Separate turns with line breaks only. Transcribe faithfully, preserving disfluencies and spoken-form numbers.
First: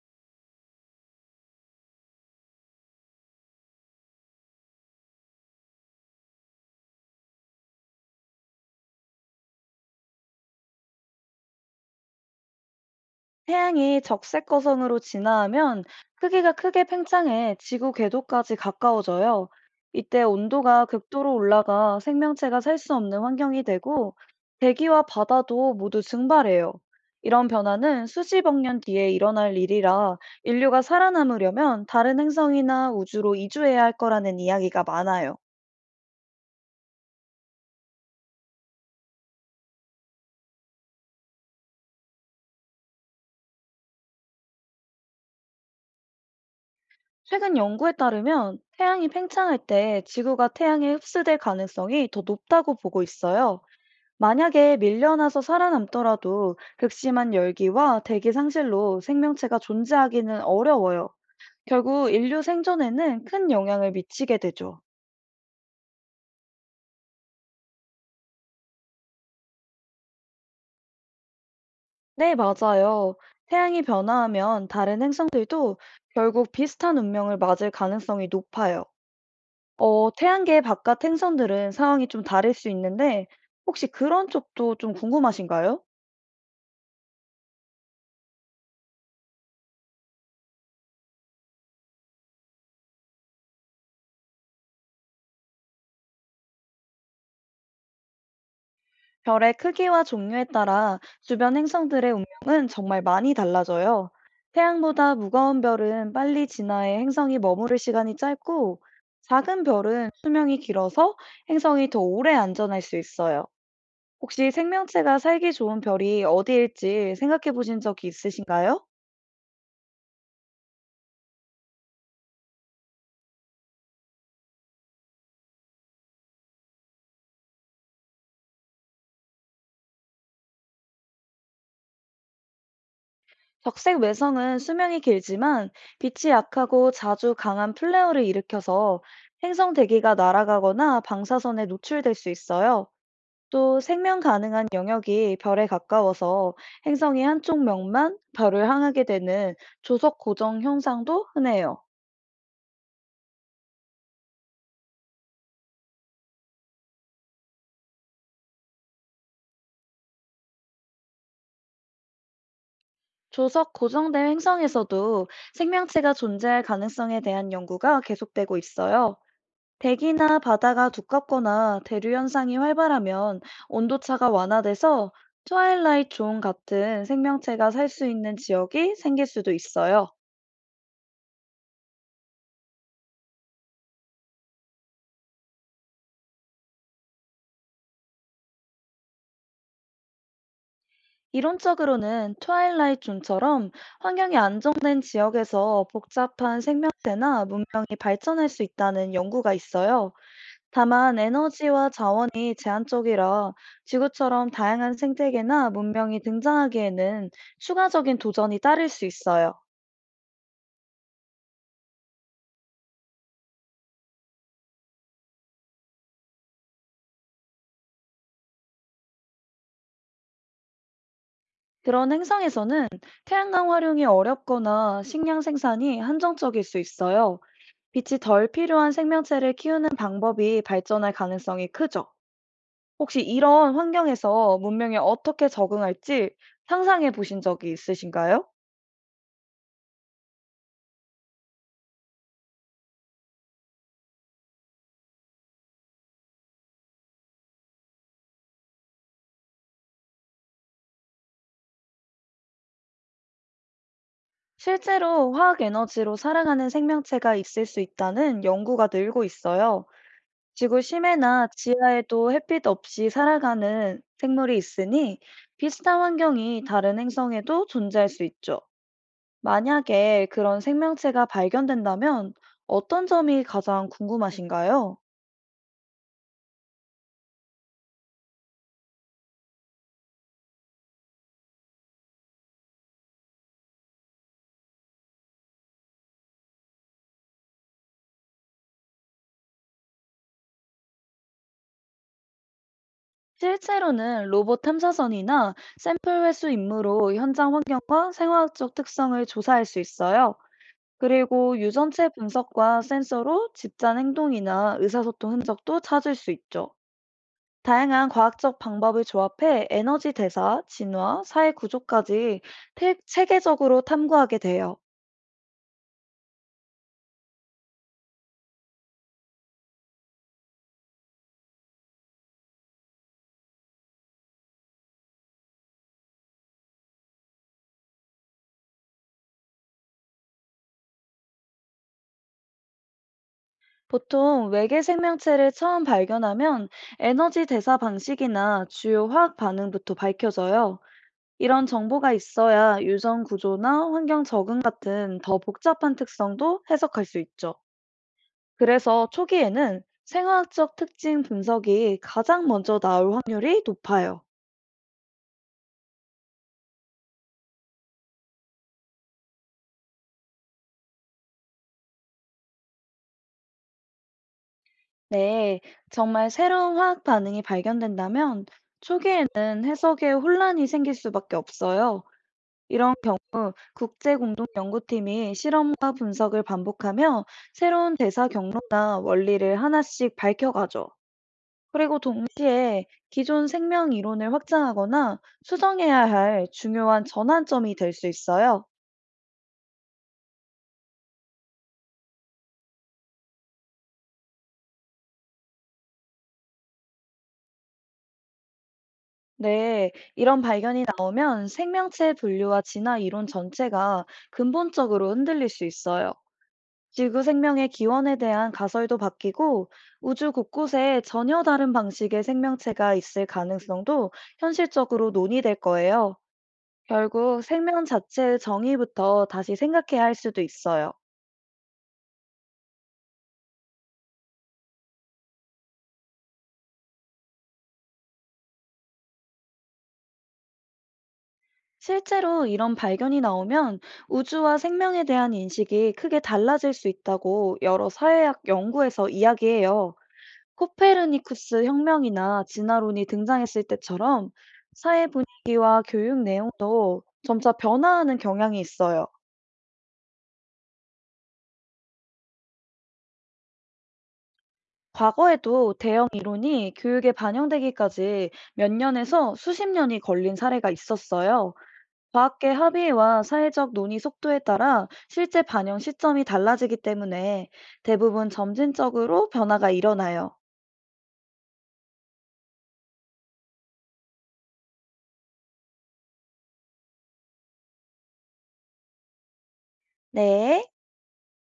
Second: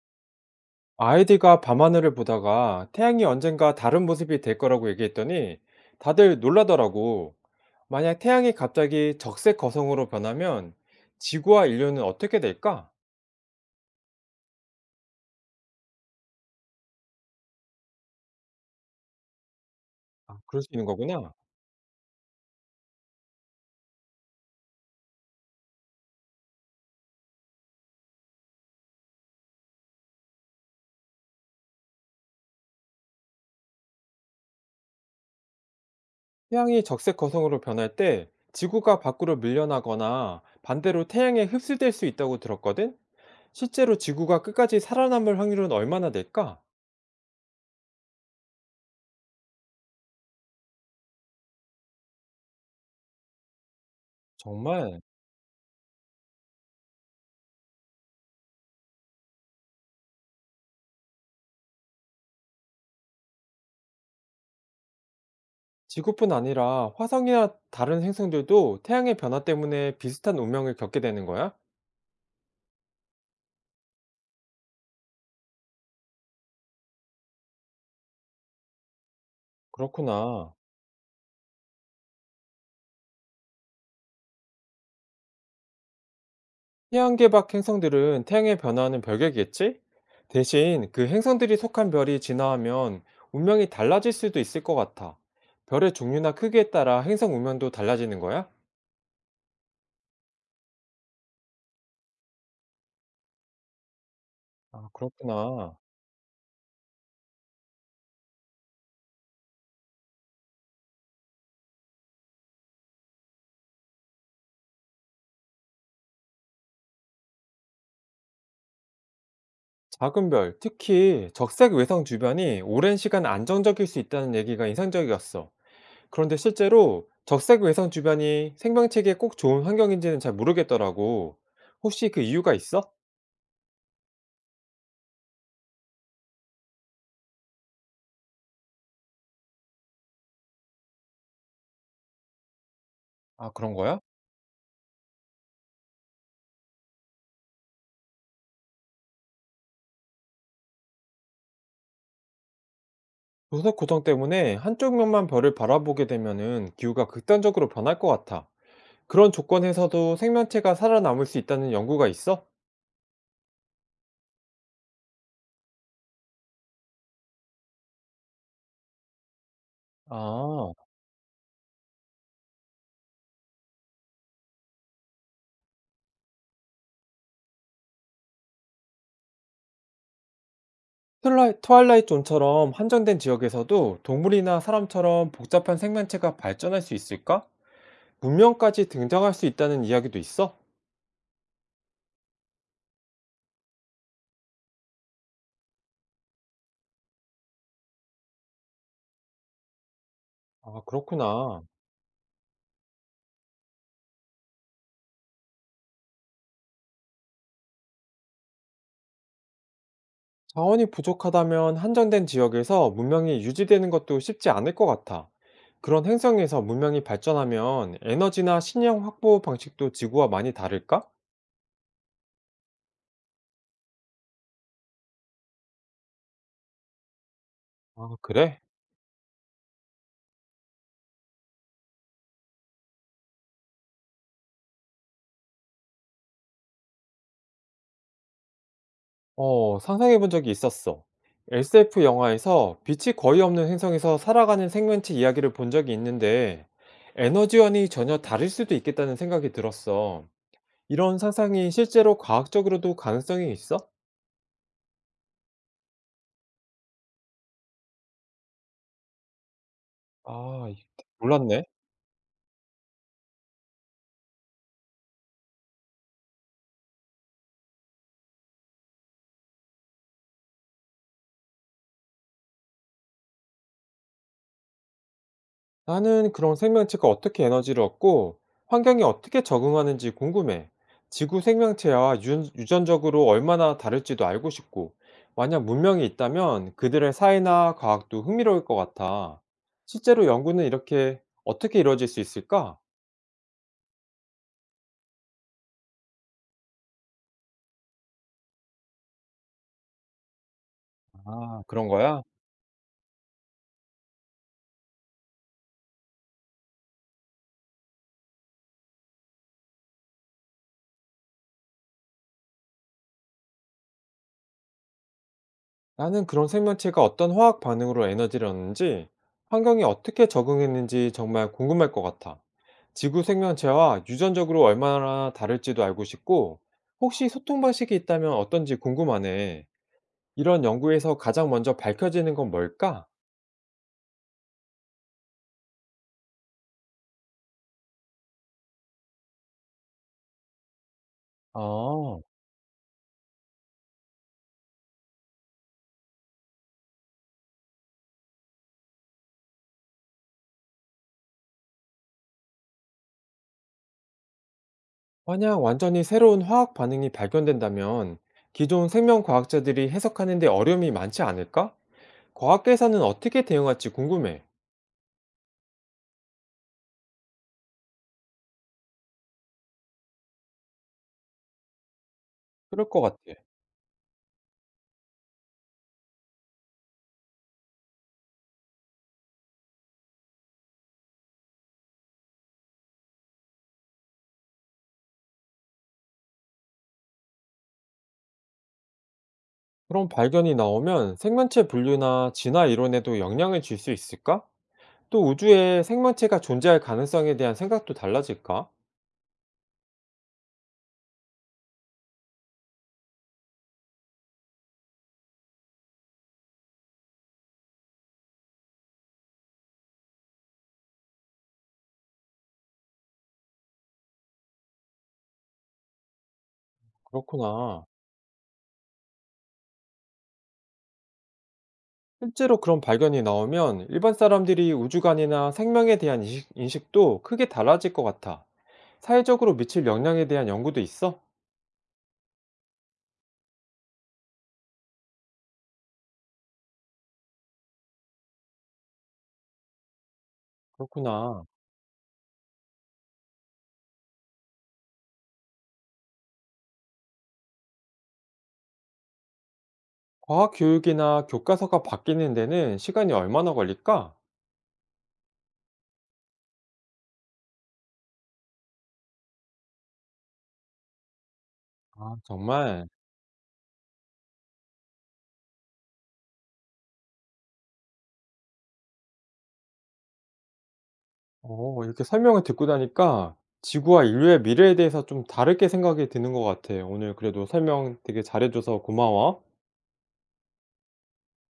아이디가 밤하늘을 보다가 태양이 언젠가 다른 모습이 될 거라고 얘기했더니 다들 놀라더라고. 만약 태양이 갑자기 적색 거성으로 변하면 지구와 인류는 어떻게 될까?
태양이 적색거성으로 진화하면 크기가 크게 팽창해 지구 궤도까지 가까워져요. 이때
아, 그럴 수
온도가
있는 거구나.
극도로 올라가 생명체가 살 수 없는 환경이 되고, 대기와 바다도 모두 증발해요. 이런 변화는 수십억 년 뒤에 일어날 일이라, 인류가 살아남으려면 다른 행성이나 우주로 이주해야 할 거라는 이야기가 많아요.
태양이 적색 거성으로 변할 때 지구가 밖으로 밀려나거나 반대로 태양에 흡수될 수 있다고 들었거든? 실제로 지구가 끝까지 살아남을 확률은 얼마나 될까?
최근 연구에 따르면 태양이 팽창할 때 지구가 태양에 흡수될 가능성이 더 높다고 보고 있어요. 만약에
정말
밀려나서 살아남더라도 극심한 열기와 대기 상실로 생명체가 존재하기는 어려워요. 결국 인류 생존에는 큰 영향을 미치게 되죠.
지구뿐 아니라 화성이나 다른 행성들도 태양의 변화 때문에 비슷한 운명을 겪게 되는 거야?
네, 맞아요. 태양이 변화하면 다른 행성들도 결국 비슷한 운명을 맞을 가능성이 높아요. 어,
그렇구나.
태양계 바깥 행성들은 상황이 좀 다를 수 있는데, 혹시 그런 쪽도 좀 궁금하신가요?
태양계 밖 행성들은 태양의 변화는 별개겠지? 대신 그 행성들이 속한 별이 진화하면 운명이 달라질 수도 있을 것 같아. 별의 종류나 크기에 따라 행성 운명도 달라지는 거야?
별의 크기와 종류에 따라 주변 행성들의 운명은 정말 많이 달라져요.
아,
태양보다 무거운
그렇구나.
별은 빨리 진화해 행성이 머무를 시간이 짧고, 작은 별은 수명이 길어서 행성이 더 오래 안전할 수 있어요. 혹시 생명체가 살기 좋은 별이 어디일지 생각해 보신 적이 있으신가요?
작은 별, 특히 적색 외성 주변이 오랜 시간 안정적일 수 있다는 얘기가 인상적이었어. 그런데 실제로 적색 외선 주변이 생명체에게 꼭 좋은 환경인지는 잘 모르겠더라고. 혹시 그 이유가 있어?
적색 외성은 수명이 길지만 빛이 약하고 자주 강한 플레어를 일으켜서 행성 대기가 날아가거나 방사선에 노출될 수 있어요.
아, 그런
또
거야?
생명 가능한 영역이 별에 가까워서 행성의 한쪽 면만 별을 향하게 되는 조석 고정 현상도 흔해요.
도색 고정 때문에 한쪽 면만 별을 바라보게 되면은 기후가 극단적으로 변할 것 같아. 그런 조건에서도 생명체가 살아남을 수 있다는 연구가 있어?
조석 고정된 행성에서도 생명체가 존재할 가능성에 대한 연구가 계속되고 있어요. 대기나
아,
바다가 두껍거나 대류 현상이 활발하면 온도차가 완화돼서 트와일라이트 존 같은 생명체가 살 수 있는 지역이 생길 수도 있어요.
트와일라이- 트와일라이트 존처럼 한정된 지역에서도 동물이나 사람처럼 복잡한 생명체가 발전할 수 있을까? 문명까지 등장할 수 있다는 이야기도 있어?
이론적으로는 트와일라이트 존처럼 환경이 안정된 지역에서 복잡한 생명체나 문명이 발전할 수 있다는 연구가 있어요.
아,
다만
그렇구나.
에너지와 자원이 제한적이라 지구처럼 다양한 생태계나 문명이 등장하기에는 추가적인 도전이 따를 수 있어요.
자원이 부족하다면 한정된 지역에서 문명이 유지되는 것도 쉽지 않을 것 같아. 그런 행성에서 문명이 발전하면 에너지나 식량 확보 방식도 지구와 많이 다를까?
그런 행성에서는 태양광 활용이 어렵거나 식량 생산이 한정적일 수 있어요.
아,
빛이 덜
그래?
필요한 생명체를 키우는 방법이 발전할 가능성이 크죠. 혹시 이런 환경에서 문명에 어떻게 적응할지 상상해 보신 적이 있으신가요?
어, 상상해 본 적이 있었어. 에스에프 영화에서 빛이 거의 없는 행성에서 살아가는 생명체 이야기를 본 적이 있는데 에너지원이 전혀 다를 수도 있겠다는 생각이 들었어. 이런 상상이 실제로 과학적으로도 가능성이 있어?
실제로 화학 에너지로 살아가는 생명체가 있을 수 있다는 연구가 늘고 있어요.
아,
지구 심해나
몰랐네.
지하에도 햇빛 없이 살아가는 생물이 있으니, 비슷한 환경이 다른 행성에도 존재할 수 있죠. 만약에 그런 생명체가 발견된다면 어떤 점이 가장 궁금하신가요?
나는 그런 생명체가 어떻게 에너지를 얻고 환경에 어떻게 적응하는지 궁금해. 지구 생명체와 유- 유전적으로 얼마나 다를지도 알고 싶고, 만약 문명이 있다면 그들의 사회나 과학도 흥미로울 것 같아. 실제로 연구는 이렇게 어떻게 이루어질 수 있을까?
실제로는 로봇 탐사선이나 샘플 회수 임무로 현장 환경과 생화학적 특성을 조사할 수 있어요. 그리고
아, 그런
유전체
거야?
분석과 센서로 집단 행동이나 의사소통 흔적도 찾을 수 있죠. 다양한 과학적 방법을 조합해 에너지 대사, 진화, 사회 구조까지 태- 체계적으로 탐구하게 돼요.
나는 그런 생명체가 어떤 화학 반응으로 에너지를 얻는지, 환경에 어떻게 적응했는지 정말 궁금할 것 같아. 지구 생명체와 유전적으로 얼마나 다를지도 알고 싶고, 혹시 소통 방식이 있다면 어떤지 궁금하네. 이런 연구에서 가장 먼저 밝혀지는 건 뭘까?
보통 외계 생명체를 처음 발견하면 에너지 대사 방식이나 주요 화학 반응부터 밝혀져요. 이런 정보가
아,
있어야 유전 구조나 환경 적응 같은 더 복잡한 특성도 해석할 수 있죠. 그래서 초기에는 생화학적 특징 분석이 가장 먼저 나올 확률이 높아요.
만약 완전히 새로운 화학 반응이 발견된다면 기존 생명 과학자들이 해석하는 데 어려움이 많지 않을까? 과학계에서는 어떻게 대응할지 궁금해.
네, 정말 새로운 화학 반응이 발견된다면 초기에는 해석에 혼란이 생길 수밖에 없어요.
그럴
이런
것 같아.
경우 국제공동연구팀이 실험과 분석을 반복하며 새로운 대사 경로나 원리를 하나씩 밝혀가죠. 그리고 동시에 기존 생명 이론을 확장하거나 수정해야 할 중요한 전환점이 될 수 있어요.
그런 발견이 나오면 생명체 분류나 진화 이론에도 영향을 줄 수 있을까? 또 우주에 생명체가 존재할 가능성에 대한 생각도 달라질까?
네, 이런 발견이 나오면 생명체 분류와 진화 이론 전체가 근본적으로 흔들릴 수 있어요. 지구 생명의 기원에 대한 가설도 바뀌고, 우주 곳곳에 전혀 다른 방식의 생명체가 있을 가능성도 현실적으로 논의될 거예요. 결국 생명
그렇구나.
자체의 정의부터 다시 생각해야 할 수도 있어요.
실제로 그런 발견이 나오면 일반 사람들이 우주관이나 생명에 대한 인식, 도 크게 달라질 것 같아. 사회적으로 미칠 영향에 대한 연구도 있어?
실제로 이런 발견이 나오면 우주와 생명에 대한 인식이 크게 달라질 수 있다고 여러 사회학 연구에서 이야기해요.
그렇구나.
코페르니쿠스 혁명이나 진화론이 등장했을 때처럼 사회 분위기와 교육 내용도 점차 변화하는 경향이 있어요.
과학 교육이나 교과서가 바뀌는 데는 시간이 얼마나 걸릴까?
과거에도 대형 이론이 교육에 반영되기까지 몇 년에서 수십 년이 걸린 사례가 있었어요.
아,
과학계
정말.
합의와 사회적 논의 속도에 따라 실제 반영 시점이 달라지기 때문에 대부분 점진적으로 변화가 일어나요.
어 이렇게 설명을 듣고 나니까 지구와 인류의 미래에 대해서 좀 다르게 생각이 드는 것 같아. 오늘 그래도 설명 되게 잘해 줘서 고마워.
네.